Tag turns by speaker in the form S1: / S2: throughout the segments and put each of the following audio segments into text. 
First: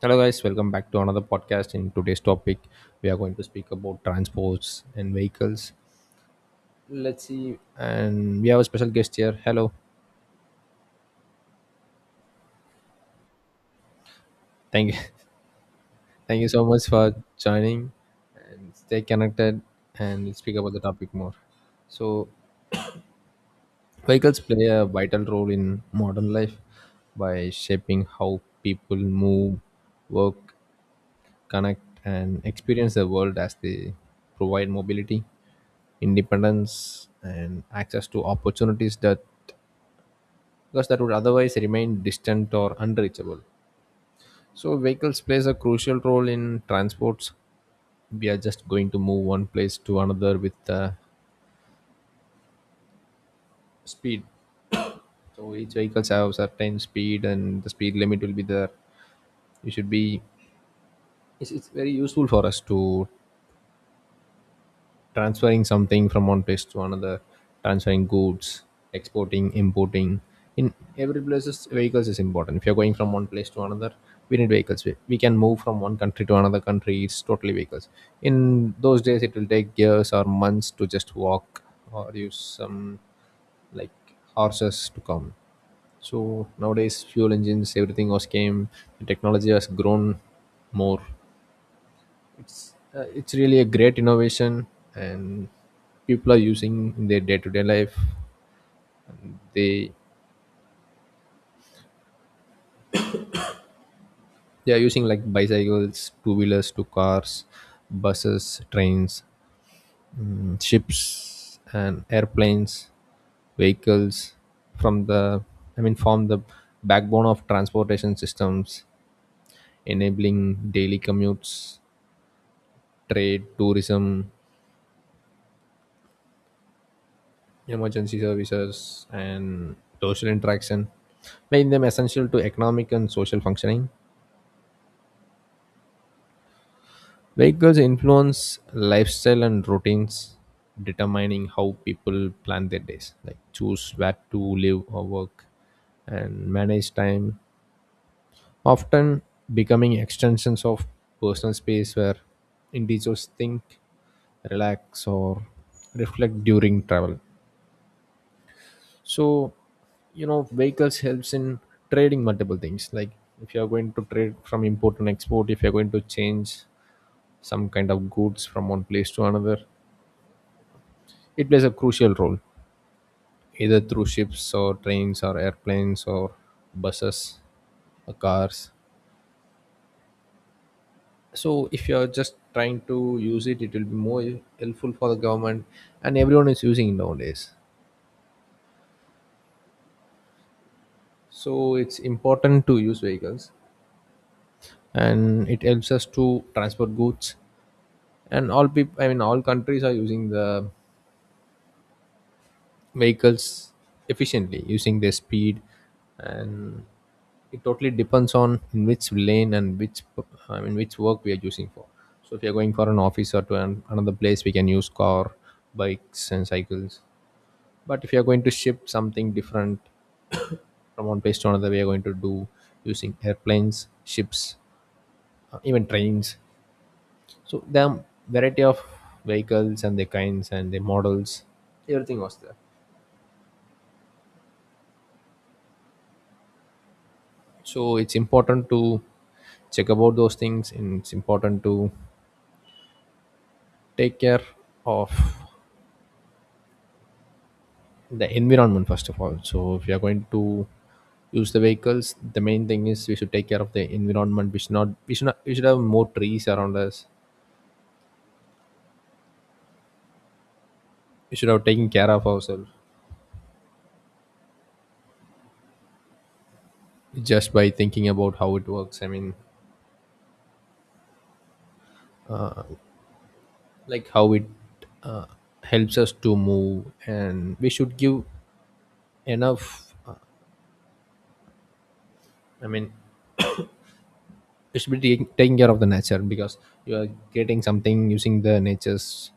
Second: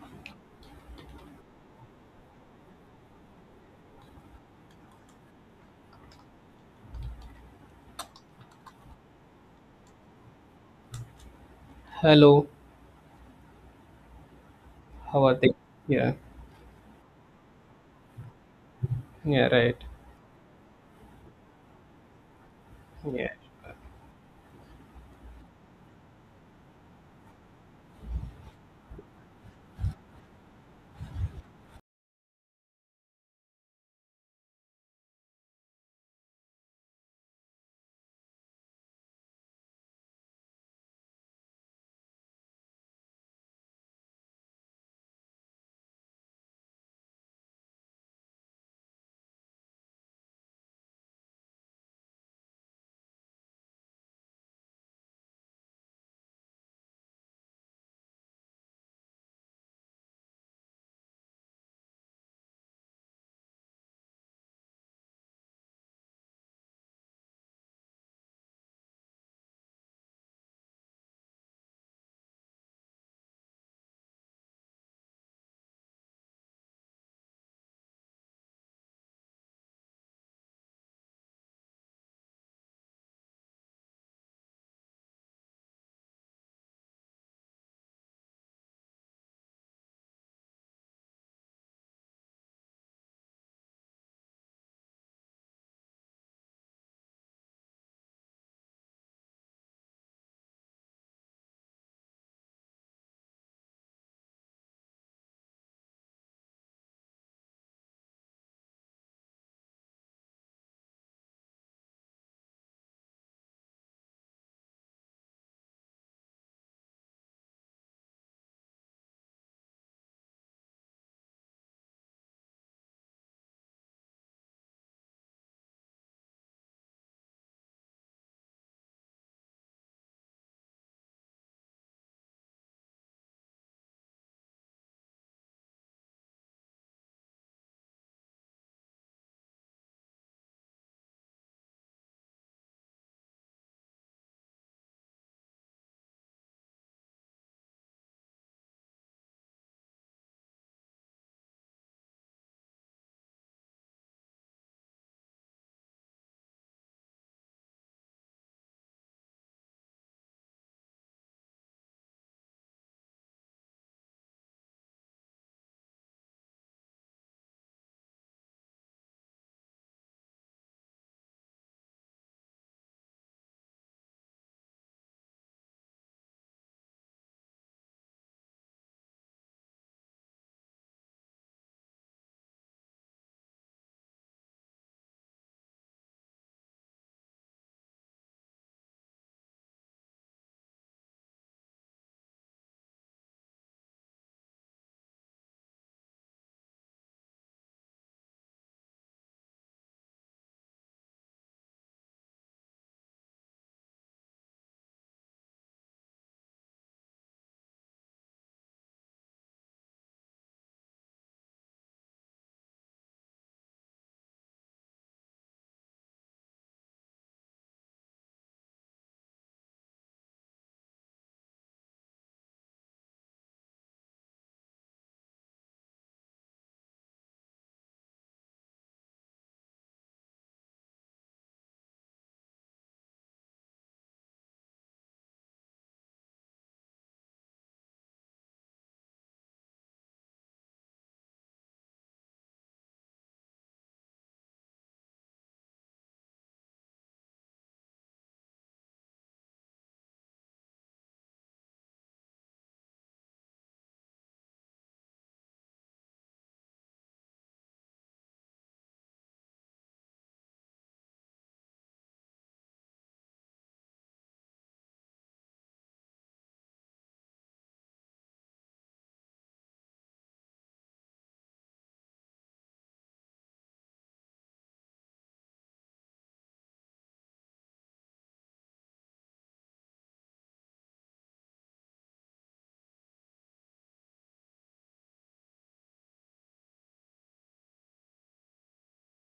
S1: Hello, guys, welcome back to another podcast. In today's topic, we are going to speak about transports and vehicles. Let's see, and we have a special guest here. Hello,
S2: Hello,
S1: thank you,
S2: how are they? Yeah,
S1: thank you so much for joining and stay
S2: yeah,
S1: connected.
S2: right.
S1: And we'll speak about the topic more. So,
S2: Yeah.
S1: vehicles play a vital role in modern life by shaping how people move, work, connect, and experience the world as they provide mobility, independence, and access to opportunities that because that would otherwise remain distant or unreachable. So vehicles plays a crucial role in transports. We are just going to move one place to another with speed. So each vehicles have certain speed, and the speed limit will be there. You should be. It's very useful for us to transferring something from one place to another, transferring goods, exporting, importing. In every places, vehicles is important. If you're going from one place to another, we need vehicles. We can move from one country to another country. It's totally vehicles. In those days, it will take years or months to just walk or use some like horses to come. So nowadays, fuel engines, everything was came. The technology has grown more, it's really a great innovation, and people are using in their day-to-day life. They they are using like bicycles, two-wheelers, to cars, buses, trains, ships, and airplanes, vehicles from the form the backbone of transportation systems, enabling daily commutes, trade, tourism, emergency services and social interaction, making them essential to economic and social functioning. Vehicles influence lifestyle and routines, determining how people plan their days, like choose where to live or work and manage time, often becoming extensions of personal space where individuals think, relax, or reflect during travel. So, vehicles helps in trading multiple things like if you are going to trade from import and export, if you're going to change some kind of goods from one place to another, it plays a crucial role either through ships or trains or airplanes or buses or cars. So if you're just trying to use it, it will be more helpful for the government, and everyone is using it nowadays, so it's important to use vehicles, and it helps us to transport goods. And all people, all countries are using the vehicles efficiently, using their speed. And it totally depends on in which lane and which, which work we are using for. So if you're going for an office or to an, another place, we can use car, bikes and cycles. But if you're going to ship something different from one place to another, we are going to do using airplanes, ships, even trains. So there are variety of vehicles and the kinds and the models, everything was there. So it's important to check about those things, and it's important to take care of the environment first of all. So if you are going to use the vehicles, the main thing is we should take care of the environment. We should not, we should have more trees around us. We should have taken care of ourselves just by thinking about how it works. I mean like how it uh, helps us to move, and we should give enough, i mean we should be taking care of the nature, because you are creating something using the nature's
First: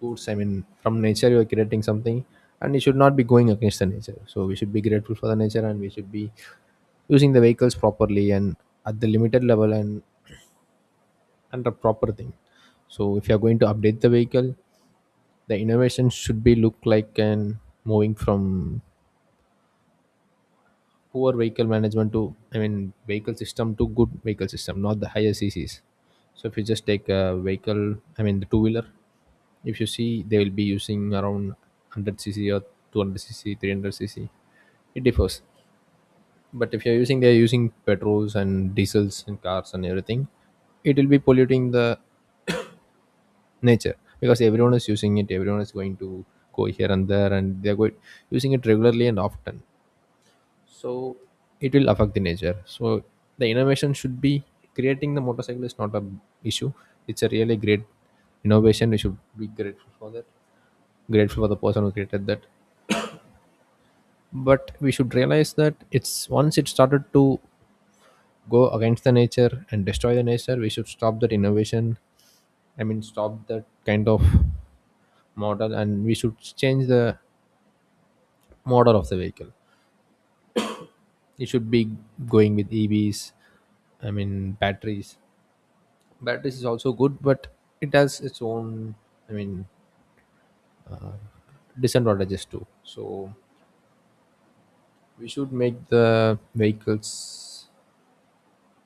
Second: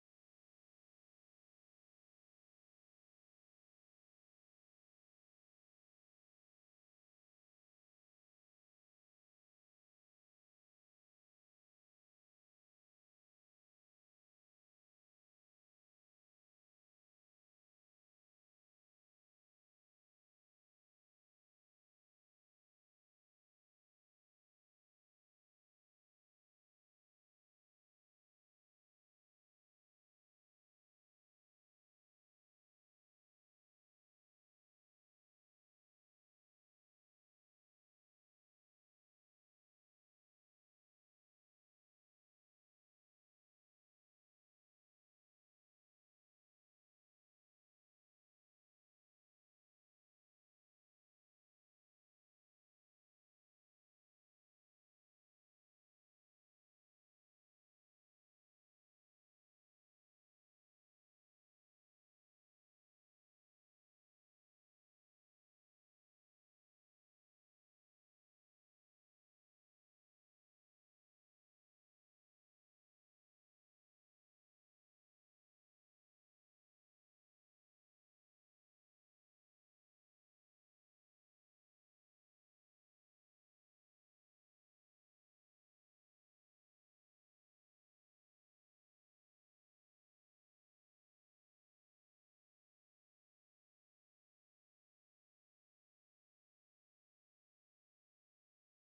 S1: goods. From nature you are creating something, and it should not be going against the nature. So we should be grateful for the nature, and we should be using the vehicles properly and at the limited level and under proper thing. So if you are going to update the vehicle, the innovation should be look like and moving from poor vehicle management to, i mean vehicle system to good vehicle system, not the higher cc's. So if you just take a vehicle, the two wheeler, if you see they will be using around 100 cc or 200 cc, 300 cc, it differs. But if you're using, they're using petrols and diesels and cars and everything, it will be polluting the nature, because everyone is using it. Everyone is going to go here and there, and they're going using it regularly and often. So it will affect the nature. So the innovation should be, creating the motorcycle is not a issue, it's a really great innovation, we should be grateful for that, grateful for the person who created that. But we should realize that it's once it started to go against the nature and destroy the nature, we should stop that innovation. Stop that kind of model, and we should change the model of the vehicle. It should be going with EVs, batteries. Batteries is also good, but it has its own, i mean disadvantages too. So we should make the vehicles,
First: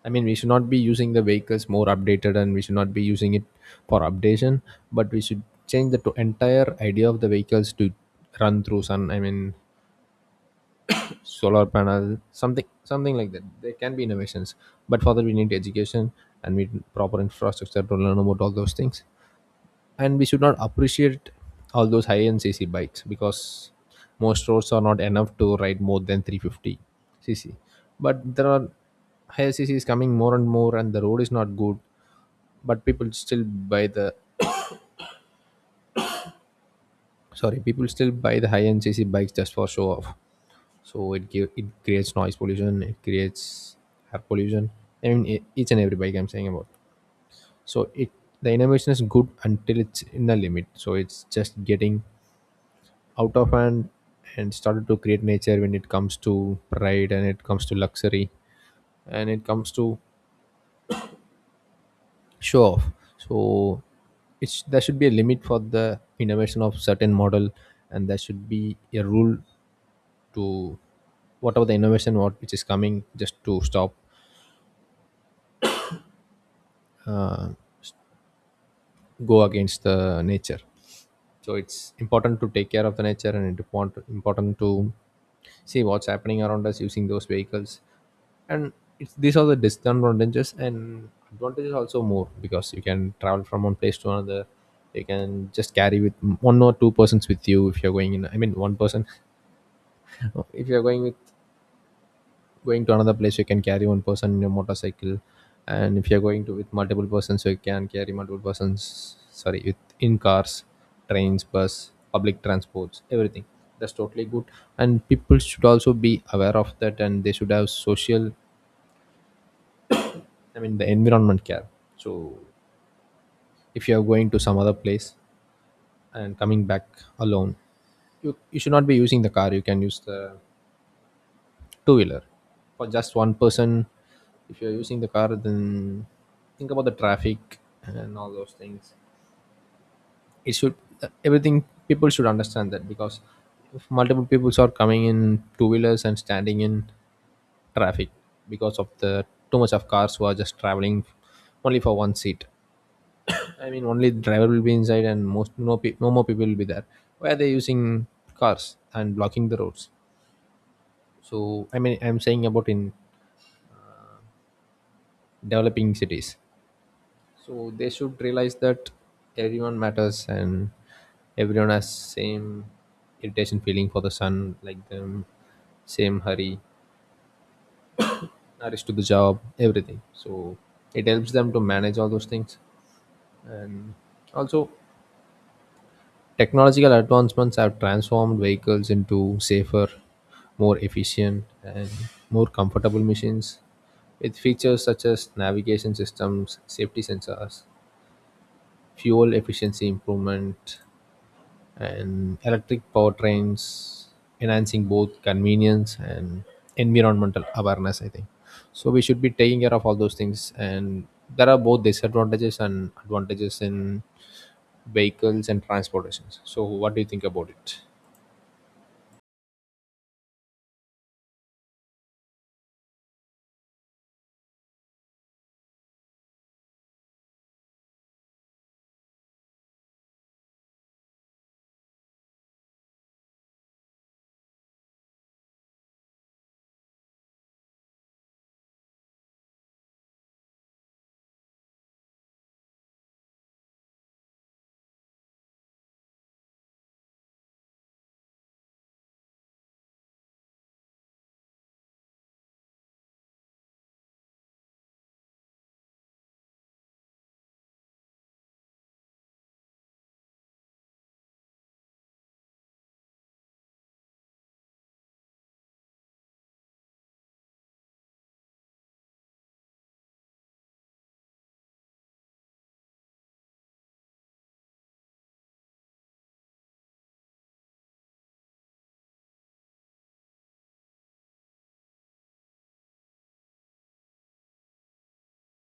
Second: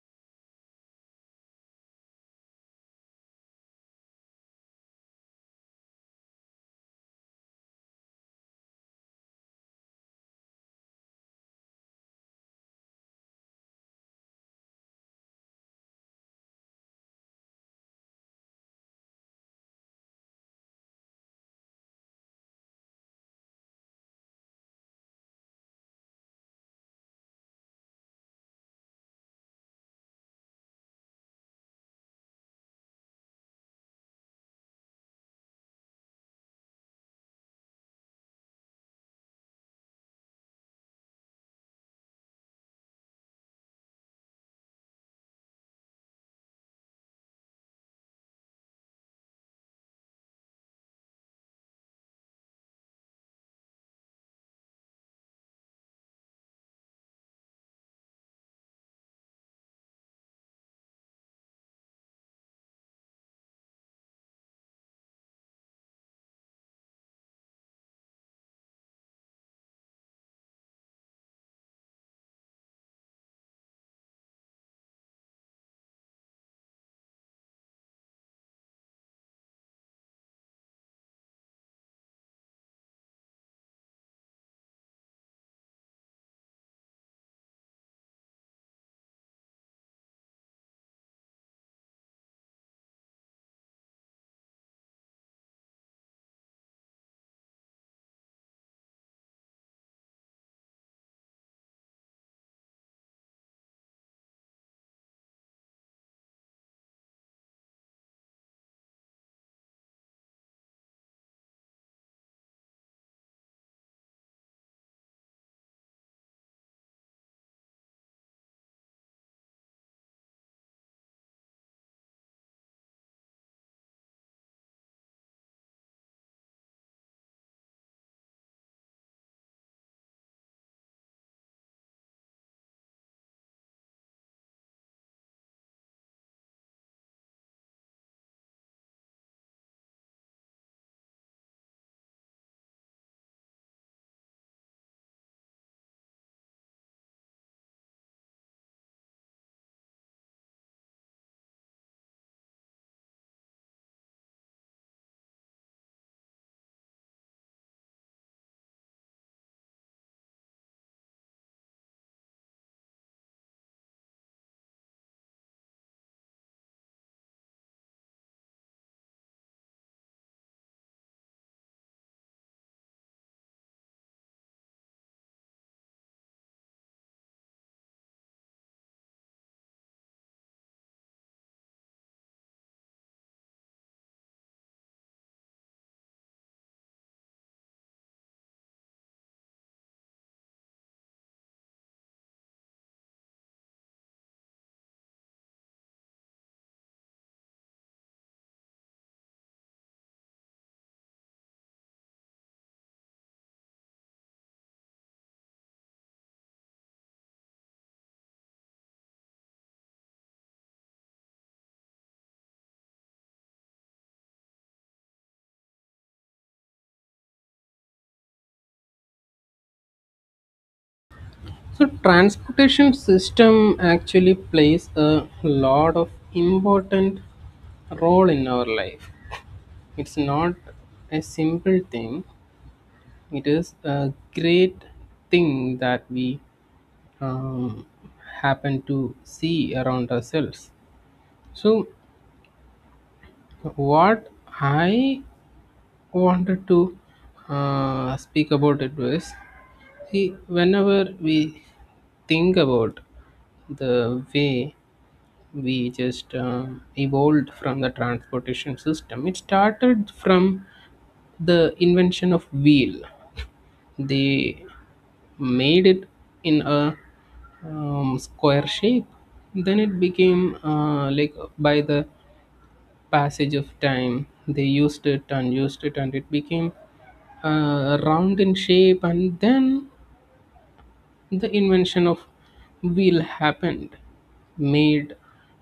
S1: we should not be using the vehicles more updated, and we should not be using it for updation, but we should change the entire idea of the vehicles to run through sun, solar panel, something something like that, there can be innovations. But for that, we need education, and we need proper infrastructure to learn about all those things. And we should not appreciate all those high end cc bikes, because most roads are not enough to ride more than 350 cc. But there are higher cc's coming more and more, and the road is not good, but people still buy the, sorry, people still buy the high end cc bikes just for show off. So it it creates noise pollution, it creates air pollution, each and every bike I'm saying about. So it, the innovation is good until it's in the limit, so it's just getting out of hand and started to create nature when it comes to pride and it comes to luxury and it comes to show off. So it's, there should be a limit for the innovation of certain model, and there should be a rule to, whatever the innovation what which is coming, just to stop uh, go against the nature. So it's important to take care of the nature, and it's important to see what's happening around us using those vehicles. And these are the disadvantages, and advantages also more, because you can travel from one place to another, you can just carry with one or two persons with you. If you're going in, one person, if you're going with going to another place, you can carry one person in your motorcycle. And if you're going to with multiple persons, you can carry multiple persons, sorry, with in cars, trains, bus, public transports, everything. That's totally good. And people should also be aware of that, and they should have social, the environment care. So if you are going to some other place and coming back alone, you should not be using the car, you can use the two wheeler for just one person. If you're using the car, then think about the traffic and all those things. It should, everything, people should understand that. Because if multiple people are coming in two wheelers and standing in traffic because of the too much of cars who are just traveling only for one seat, only driver will be inside, and most no, no more people will be there, why are they using cars and blocking the roads? So I'm saying about in developing cities. So they should realize that everyone matters, and everyone has same irritation feeling for the sun, like them, same hurry, hurries to the job, everything. So it helps them to manage all those things. And also, technological advancements have transformed vehicles into safer, more efficient and more comfortable machines, with features such as navigation systems, safety sensors, fuel efficiency improvement, and electric powertrains enhancing both convenience and environmental awareness, I think. So we should be taking care of all those things, and there are both disadvantages and advantages in vehicles and transportations. So what do you think about it?
S2: So transportation system actually plays a lot of important role in our life. It's not a simple thing. It is a great thing that we um, happen to see around ourselves. So, what I wanted to speak about it was see, whenever we think about the way we just evolved from the transportation system, it started from the invention of wheel. They made it in a square shape, then it became like by the passage of time they used it and it became round in shape, and then the invention of wheel happened, made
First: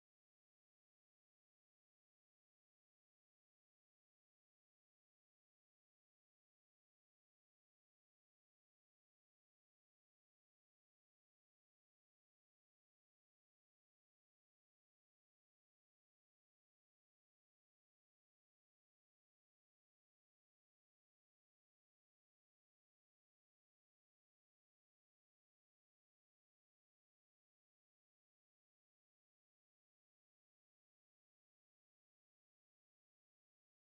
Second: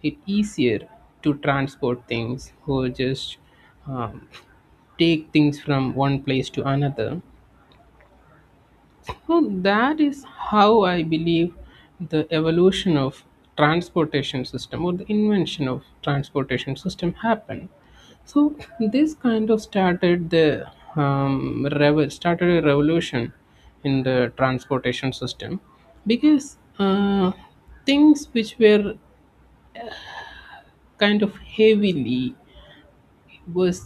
S2: it easier to transport things or just um, take things from one place to another. So that is how I believe the evolution of transportation system or the invention of transportation system happened. So this kind of started a revolution in the transportation system because things which were kind of heavily was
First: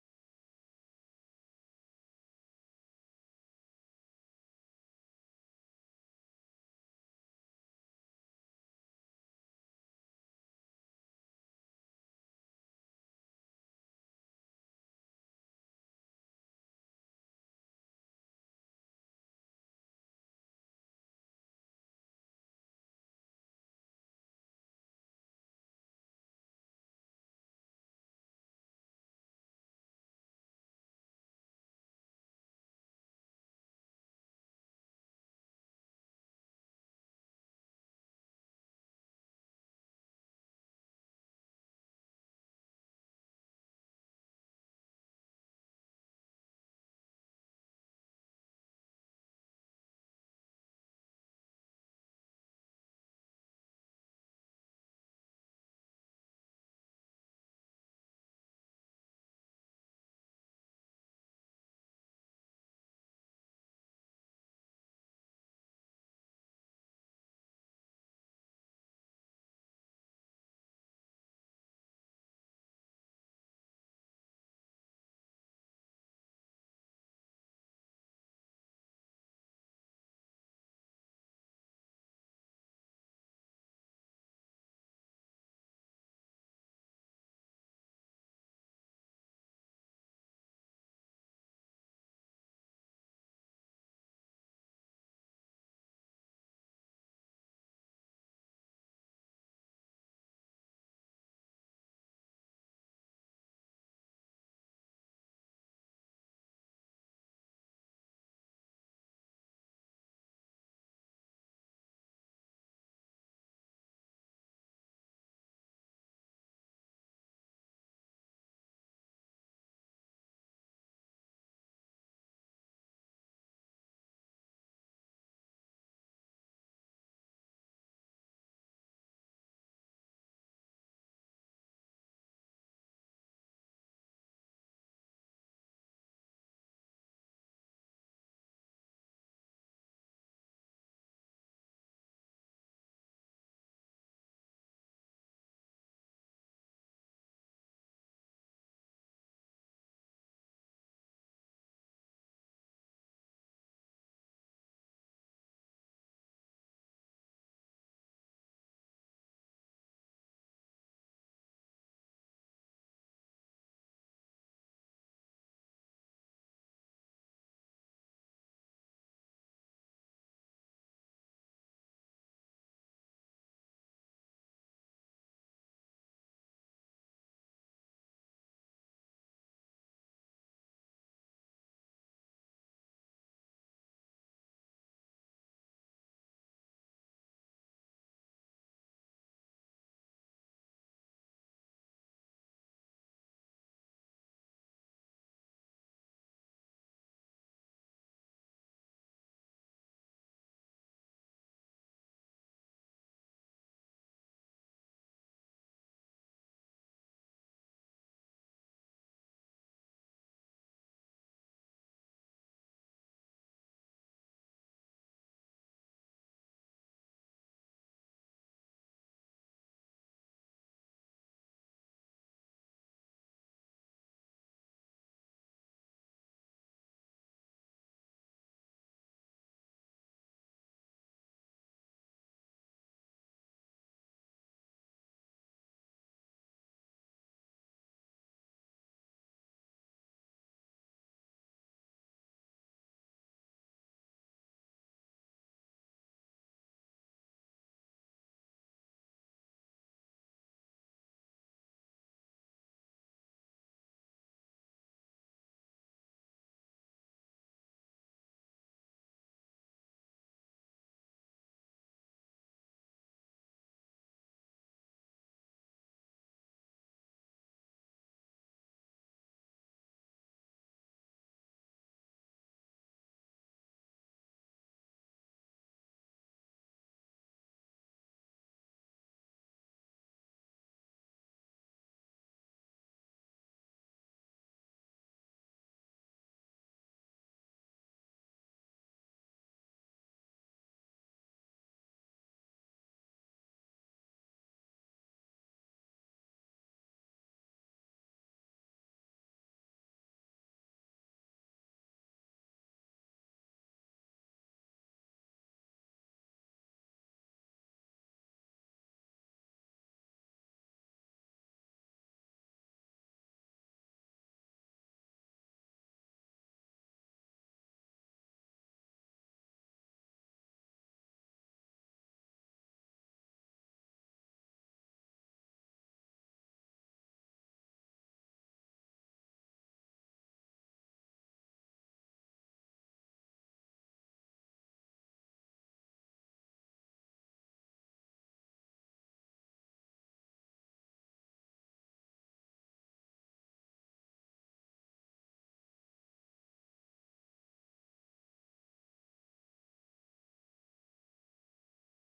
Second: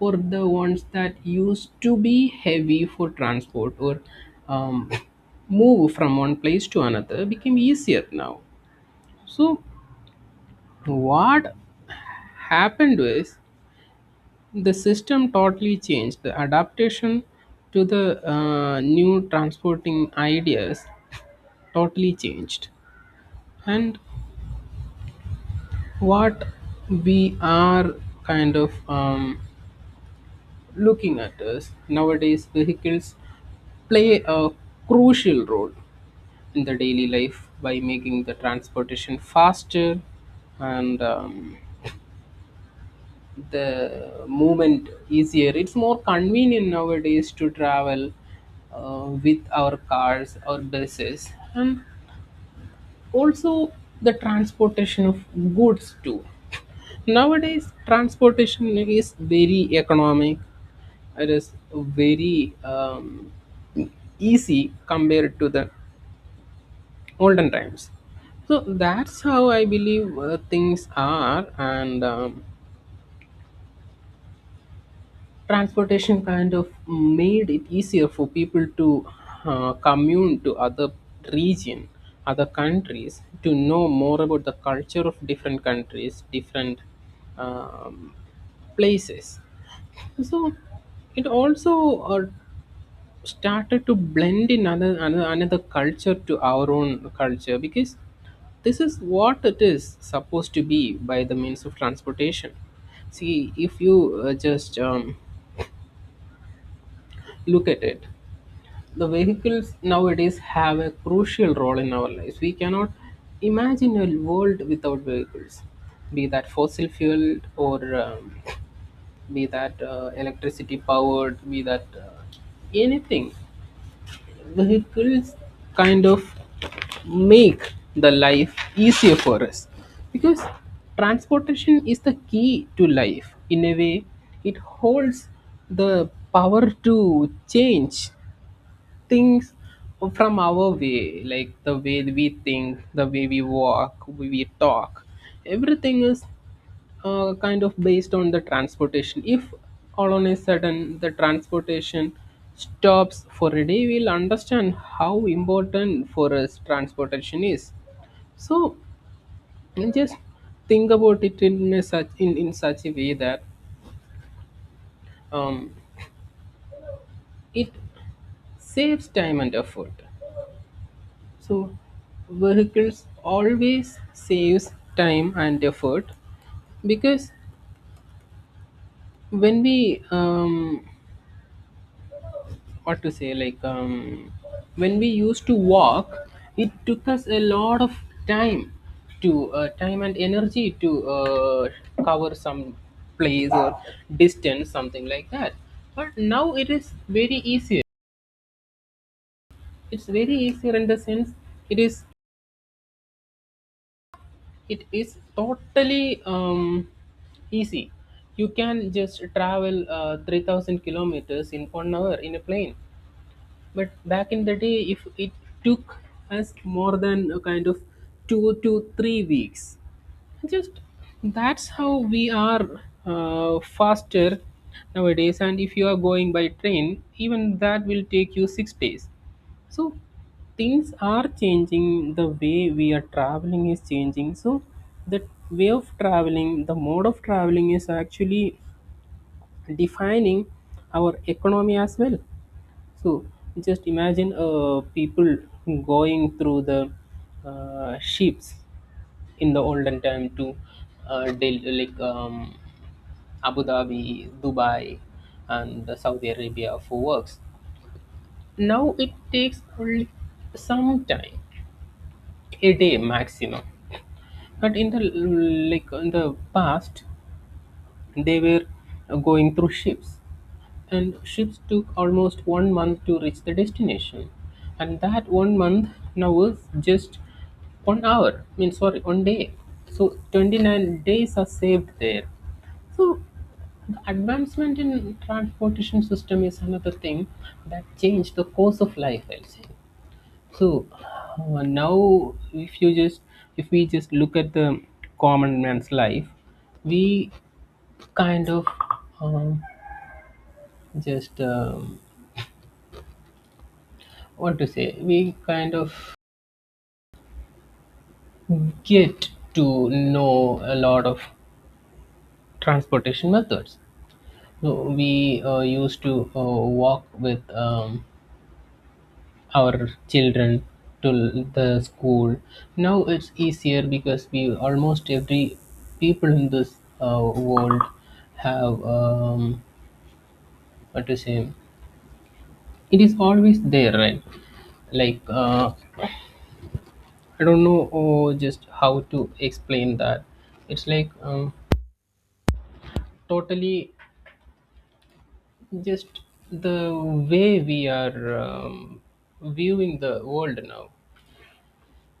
S2: or the ones that used to be heavy for transport or um, move from one place to another became easier now. So, what happened was the system totally changed. The adaptation to the new transporting ideas totally changed. And what we are kind of looking at is nowadays vehicles play a crucial role in the daily life by making the transportation faster and the movement easier. It's more convenient nowadays to travel with our cars or buses, and also the transportation of goods too. Nowadays, transportation is very economic. It is very easy compared to the olden times. So that's how I believe things are, and transportation kind of made it easier for people to commune to other region, other countries, to know more about the culture of different countries, different um, places. So it also uh, started to blend in another culture to our own culture, because this is what it is supposed to be by the means of transportation. See, if you just look at it, the vehicles nowadays have a crucial role in our lives. We cannot imagine a world without vehicles, be that fossil fueled or be that electricity powered, be that anything. Vehicles kind of make the life easier for us, because transportation is the key to life. In a way, it holds the power to change things from our way, like the way we think, the way we walk, we talk. Everything is kind of based on the transportation. If all on a sudden the transportation stops for a day, we'll understand how important for us transportation is. So, and just think about it in such a way that um, it saves time and effort. So vehicles always saves time and effort, because when we what to say like when we used to walk, it took us a lot of time time and energy to cover some place or distance, something like that. But now it is very easier. It's very easier in the sense it is it is totally easy. You can just travel 3,000 kilometers in 1 hour in a plane, but back in the day, if it took us more than a kind of 2 to 3 weeks just. That's how we are faster nowadays. And if you are going by train, even that will take you 6 days. So things are changing, the way we are traveling is changing. So the way of traveling, the mode of traveling, is actually defining our economy as well. So just imagine people going through the ships in the olden time to uh, Del- like um, Abu Dhabi, Dubai, and the Saudi Arabia for works. Now it takes only some time, a day maximum. But in the like in the past, they were going through ships. And ships took almost 1 month to reach the destination. And that 1 month now was just 1 hour. I mean, sorry, 1 day. So 29 days are saved there. So the advancement in transportation system is another thing that changed the course of life, I'll say. So now, if you just if we just look at the common man's life, we kind of um, just what to say we kind of get to know a lot of transportation methods. So we used to walk with our children to the school. Now it's easier because we almost every people in this world have what to say it is always there, right? Like I don't know. Oh, just how to explain that. It's like totally just the way we are viewing the world now.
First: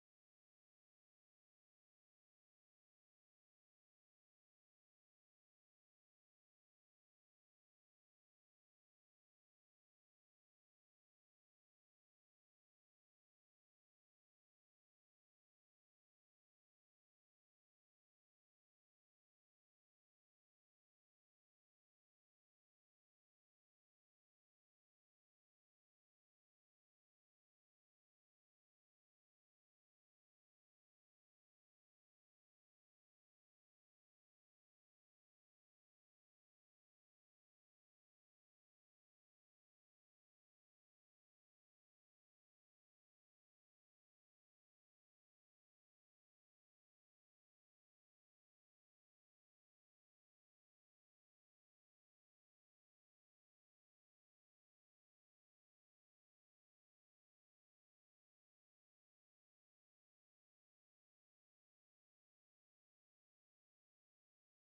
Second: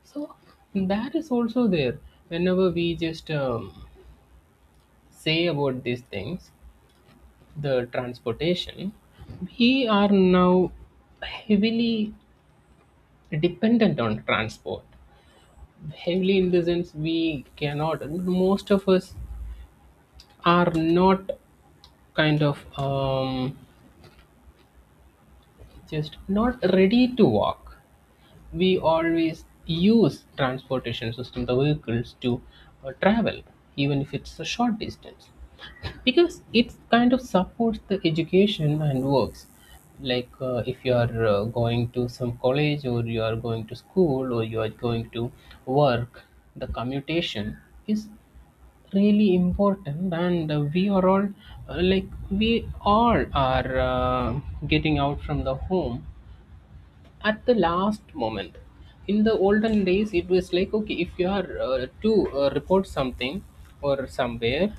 S2: So that is also there whenever we just say about these things, the transportation. We are now heavily dependent on transport. Heavily in the sense we cannot, most of us are not kind of just not ready to walk. We always use transportation system, the vehicles, to travel even if it's a short distance, because it kind of supports the education and works. Like if you are going to some college, or you are going to school, or you are going to work, the commutation is really important. And we are all like we all are getting out from the home at the last moment. In the olden days it was like, okay, if you are to report something or somewhere,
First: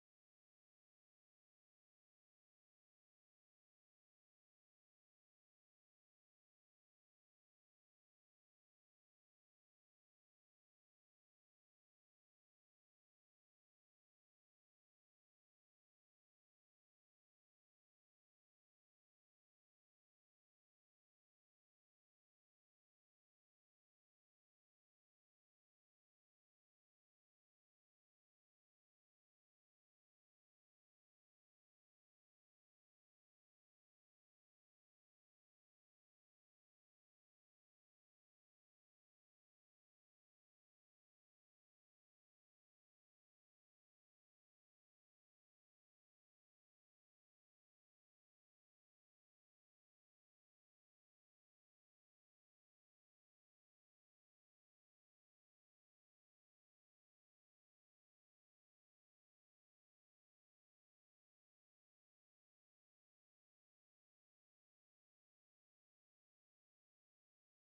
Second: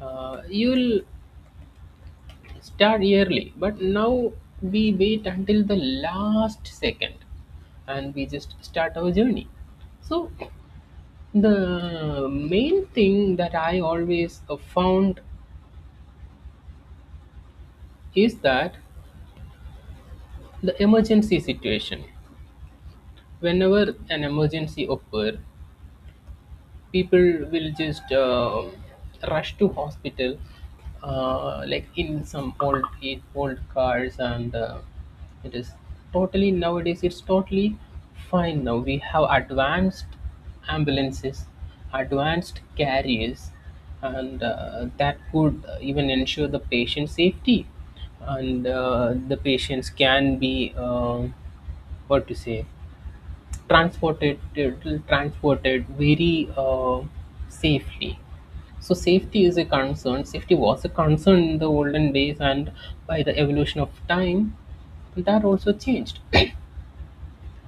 S2: you'll start yearly. But now we wait until the last second and we just start our journey. So the main thing that I always found is that the emergency situation, whenever an emergency occur, people will just rush to hospital, like in some old cars. And it is totally nowadays it's totally fine. Now we have advanced ambulances, advanced carriers, and that could even ensure the patient safety. And the patients can be what to say transported transported very safely. So safety is a concern. Safety was a concern in the olden days, and by the evolution of time, that also changed.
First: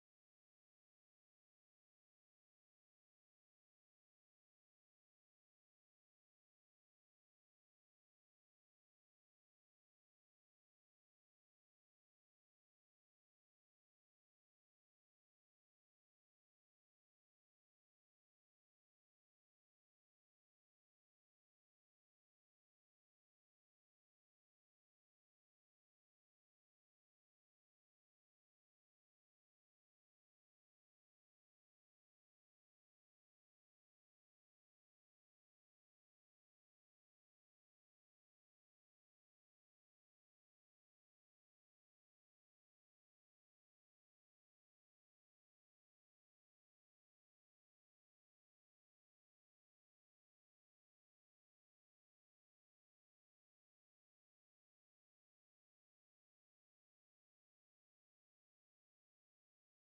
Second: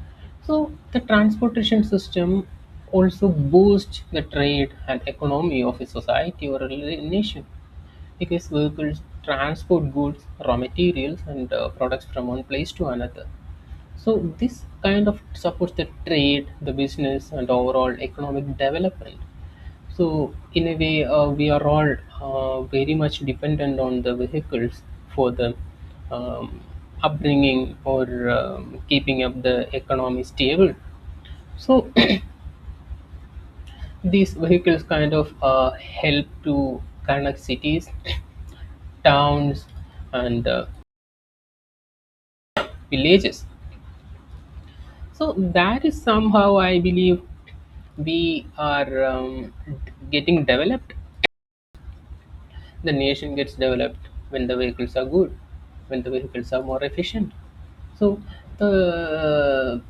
S2: so the transportation system also boosts the trade and economy of a society or a nation, because vehicles transport goods, raw materials and products from one place to another. So this kind of supports the trade, the business, and overall economic development. So in a way, we are all very much dependent on the vehicles for the um, upbringing or keeping up the economy stable. So these vehicles kind of help to connect cities, towns, and villages. So that is somehow I believe we are getting developed. The nation gets developed when the vehicles are good, when the vehicles are more efficient. So the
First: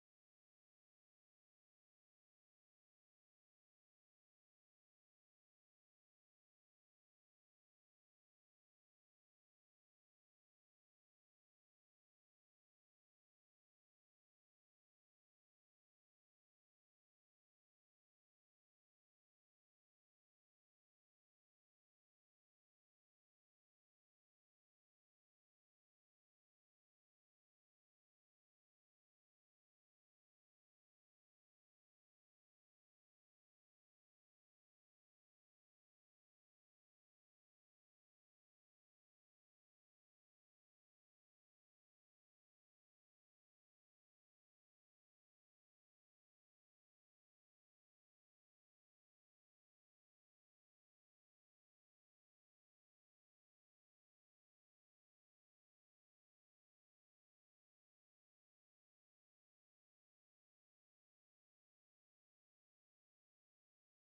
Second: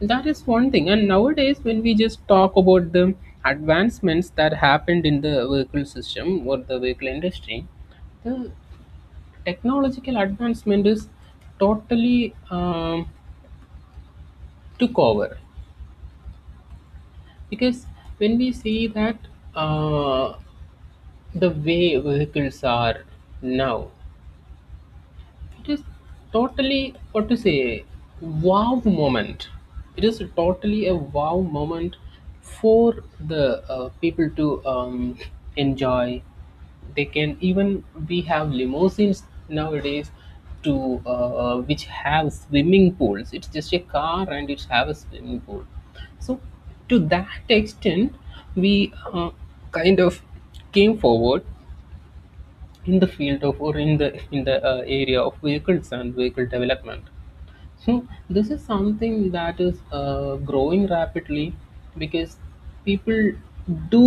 S2: that is one thing. And nowadays, when we just talk about the advancements that happened in the vehicle system or the vehicle industry, the technological advancement is totally took over. Because when we see that uh, the way vehicles are now, it is totally what to say wow moment. It is totally a wow moment for the people to enjoy. They can even, we have limousines nowadays to which have swimming pools. It's just a car and it have a swimming pool. So to that extent, we kind of came forward in the field of, or in the area of vehicles and vehicle development. So this is something that is growing rapidly, because people do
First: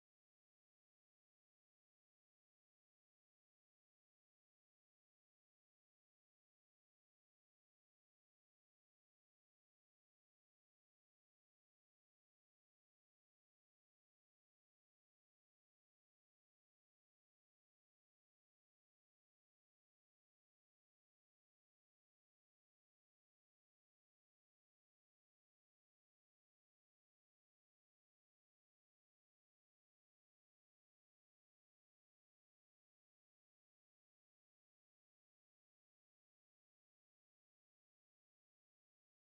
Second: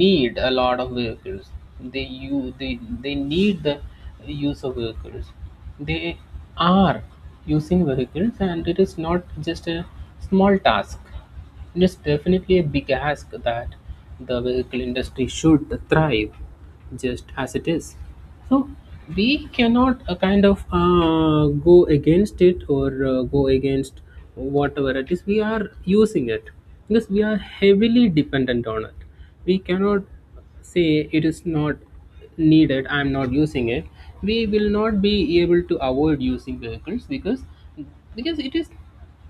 S2: need a lot of vehicles. They they need the use of vehicles. They are using vehicles, and it is not just a small task. It is definitely a big ask that the vehicle industry should thrive just as it is. So we cannot kind of go against it or go against whatever it is, we are using it, because we are heavily dependent on it. We cannot say it is not needed, I am not using it. We will not be able to avoid using vehicles, because it is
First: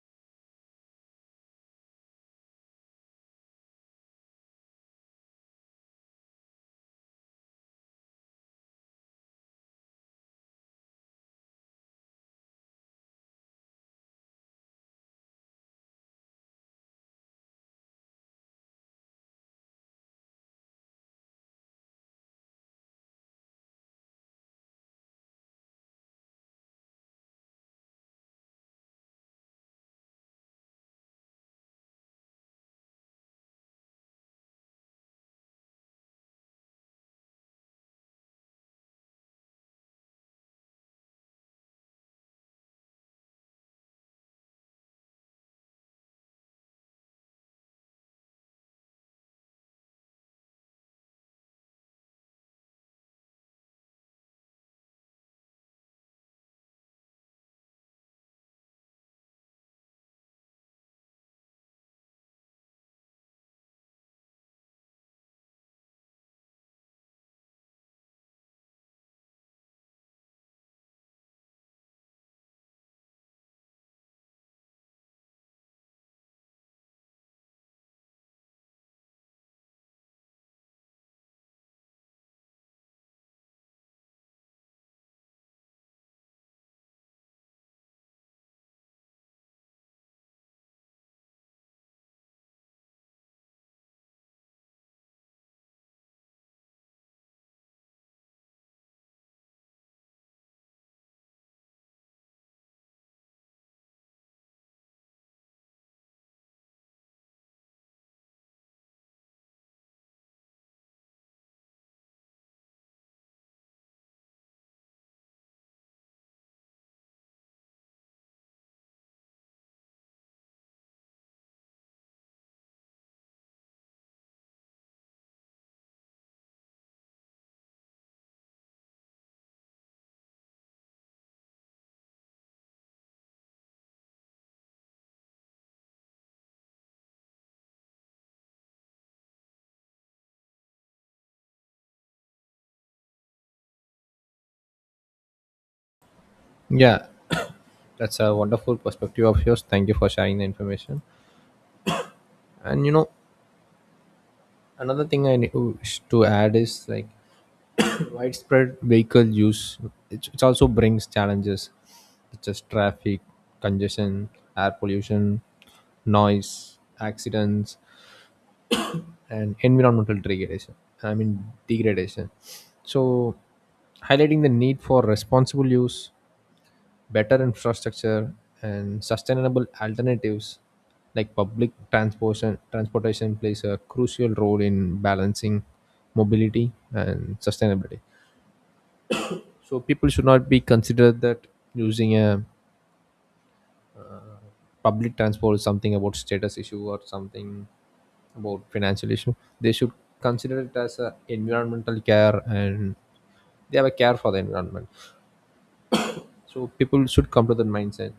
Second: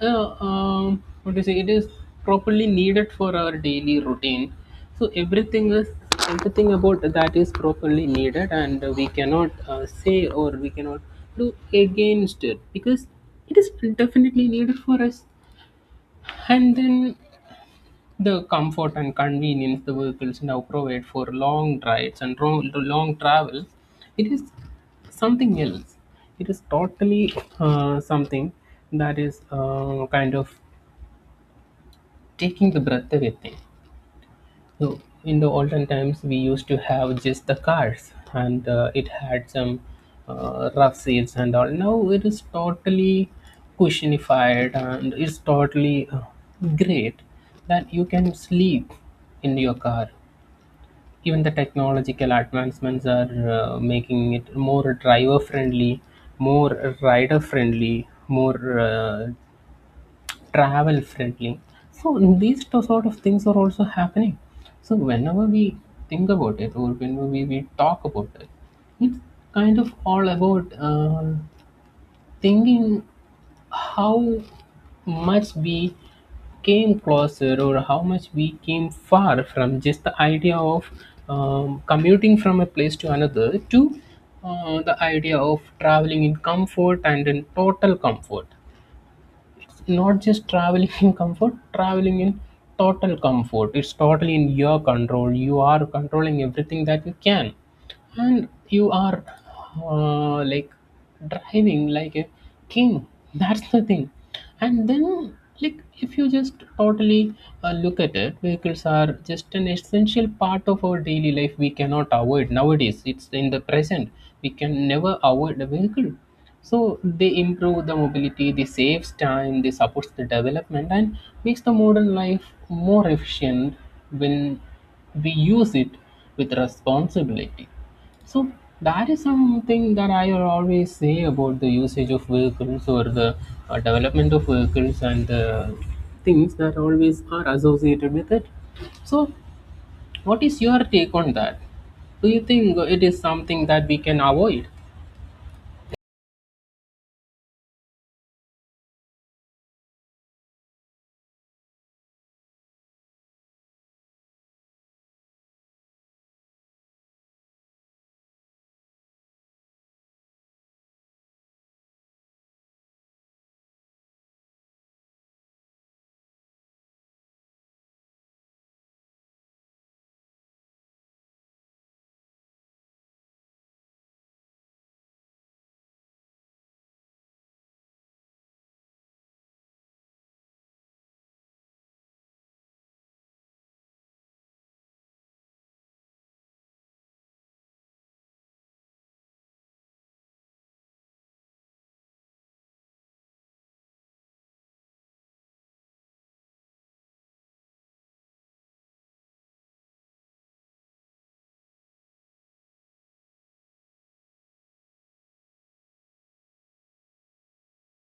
S2: what do you say? It is properly needed for our daily routine. So everything about that is properly needed, and we cannot say, or we cannot do against it, because it is definitely needed for us. And then the comfort and convenience the vehicles now provide for long rides and long travels, it is something else. It is totally something that is kind of taking the breath away thing. So in the olden times, we used to have just the cars, and it had some rough seats and all. Now it is totally cushionified, and it's totally great that you can sleep in your car. Even the technological advancements are making it more driver friendly, more rider friendly, more travel friendly. So these two sort of things are also happening. So whenever we think about it, or whenever we talk about it, it's kind of all about thinking how much we came closer, or how much we came far from just the idea of commuting from a place to another, to the idea of traveling in comfort and in total comfort. Not just traveling in comfort, traveling in total comfort. It's totally in your control, you are controlling everything that you can, and you are like driving like a king. That's the thing. And then, like if you just totally look at it, vehicles are just an essential part of our daily life, we cannot avoid. Nowadays, it's in the present, we can never avoid a vehicle. So they improve the mobility, they saves time, they supports the development and makes the modern life more efficient when we use it with responsibility. So that is something that I always say about the usage of vehicles or the development of vehicles and the things that always are associated with it. So, what is your take on that? Do you think it is something that we can avoid?
S1: Yeah, that's a wonderful perspective of yours, thank you for sharing the information. And another thing I need to add is like, widespread vehicle use, it also brings challenges such as traffic congestion, air pollution, noise, accidents, and environmental degradation, i mean degradation. So highlighting the need for responsible use, better infrastructure, and sustainable alternatives like public transportation plays a crucial role in balancing mobility and sustainability. So people should not be considered that using a public transport is something about status issue or something about financial issue. They should consider it as a environmental care, and they have a care for the environment. So people should come to that mindset.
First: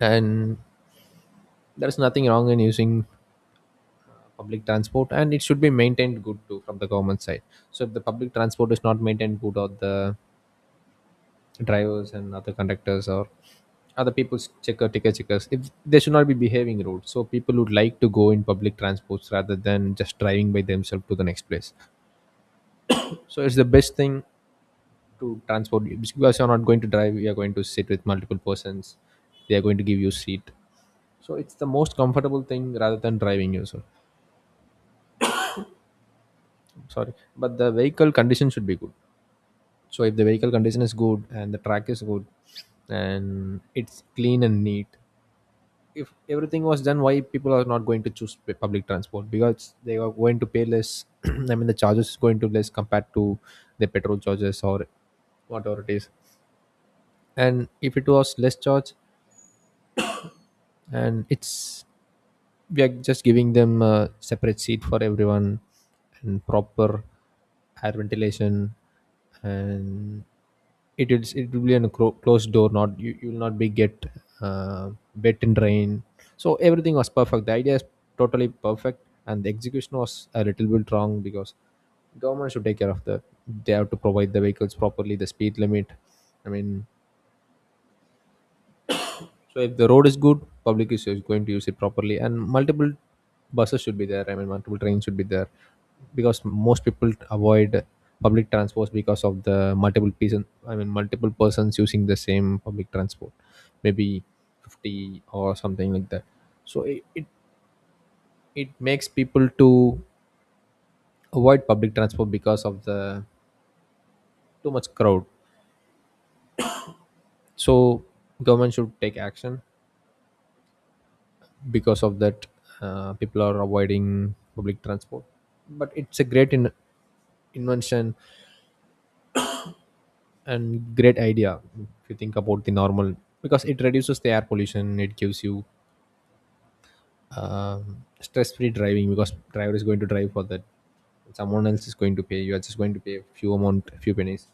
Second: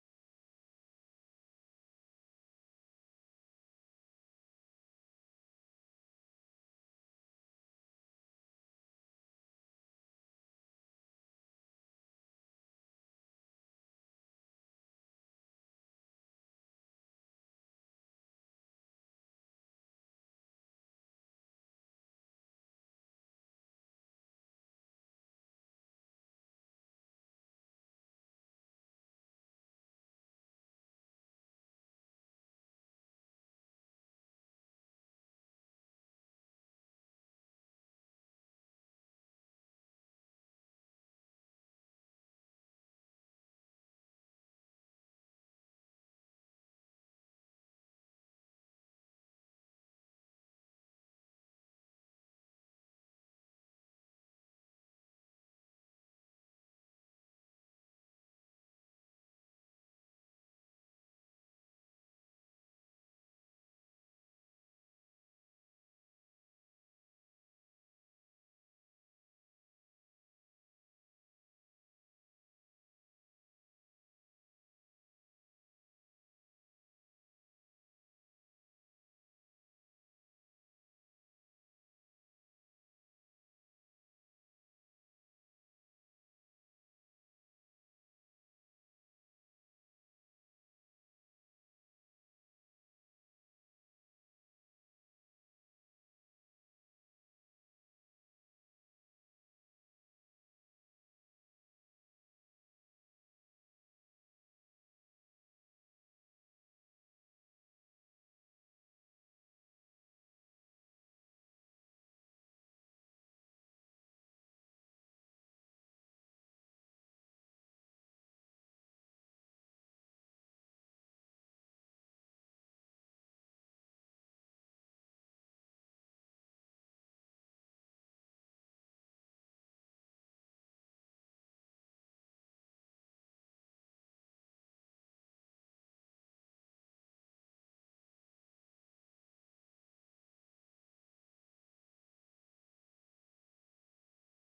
S1: And there's nothing wrong in using public transport, and it should be maintained good too from the government side. So if the public transport is not maintained good, or the drivers and other conductors or other people's checker, ticket checkers, if they should not be behaving rude, so people would like to go in public transports rather than just driving by themselves to the next place. So it's the best thing to transport you, because you're not going to drive, you're going to sit with multiple persons. They are going to give you seat, so it's the most comfortable thing rather than driving yourself. Sorry, but the vehicle condition should be good. So if the vehicle condition is good and the track is good and it's clean and neat, if everything was done, why people are not going to choose public transport? Because they are going to pay less. I mean the charges is going to less compared to the petrol charges or whatever it is. And if it was less charge, and it's, we are just giving them a separate seat for everyone and proper air ventilation, and it will be on a closed door, not you will not be get uh, wet and rain. So everything was perfect, the idea is totally perfect, and the execution was a little bit wrong, because government should take care of the, they have to provide the vehicles properly, the speed limit, I mean. So if the road is good, public is going to use it properly, and multiple buses should be there. I mean, multiple trains should be there, because most people avoid public transport because of the multiple person. I mean, multiple persons using the same public transport, maybe 50 or something like that. So it makes people to avoid public transport because of the too much crowd. So government should take action, because of that people are avoiding public transport. But it's a great invention and great idea, if you think about the normal, because it reduces the air pollution, it gives you stress-free driving, because driver is going to drive for that, someone else is going to pay, you are just going to pay a few amount, a few pennies,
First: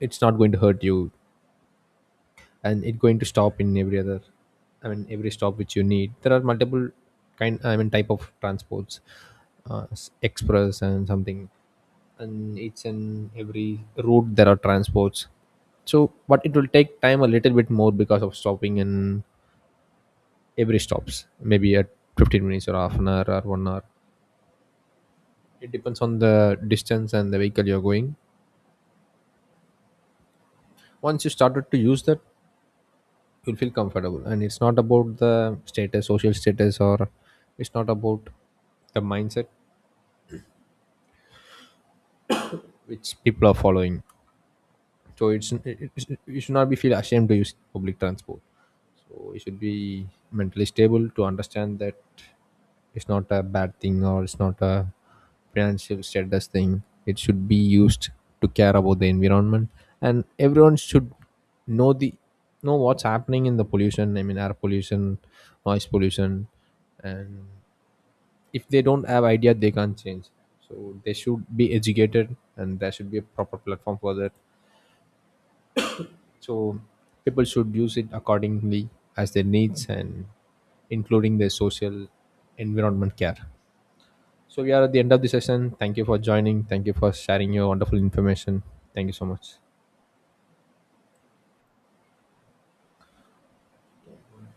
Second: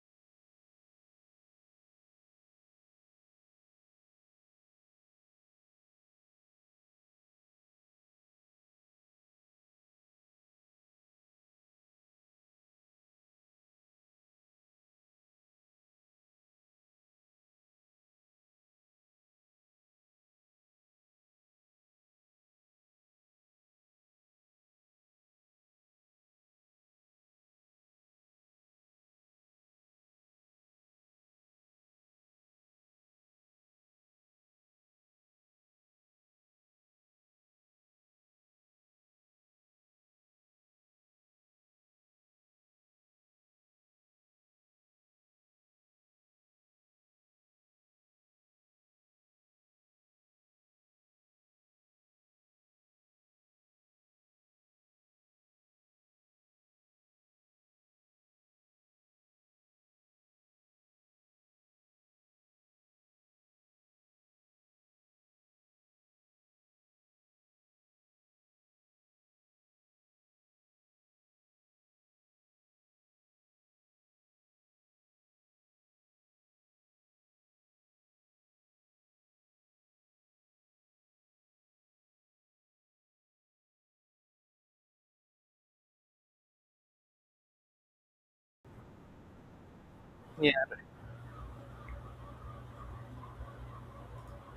S1: it's not going to hurt you. And it going to stop in every other, I mean every stop which you need. There are multiple kind, I mean type of transports, express and something, and each and every route there are transports. So but it will take time a little bit more because of stopping in every stops, maybe at 15 minutes or half an hour or 1 hour. It depends on the distance and the vehicle you're going. Once you started to use that, you'll feel comfortable, and it's not about the status, social status, or it's not about the mindset which people are following. So it's you should not be feel ashamed to use public transport. So you should be mentally stable to understand that it's not a bad thing, or it's not a financial status thing. It should be used to care about the environment, and everyone should know the, know what's happening in the pollution, I mean air pollution, noise pollution. And if they don't have idea, they can't change. So they should be educated, and there should be a proper platform for that. So people should use it accordingly, as their needs, and including their social, environment care. So we are at the end of the session. Thank you for joining. Thank you for sharing your wonderful information. Thank you so much.
S2: Yeah.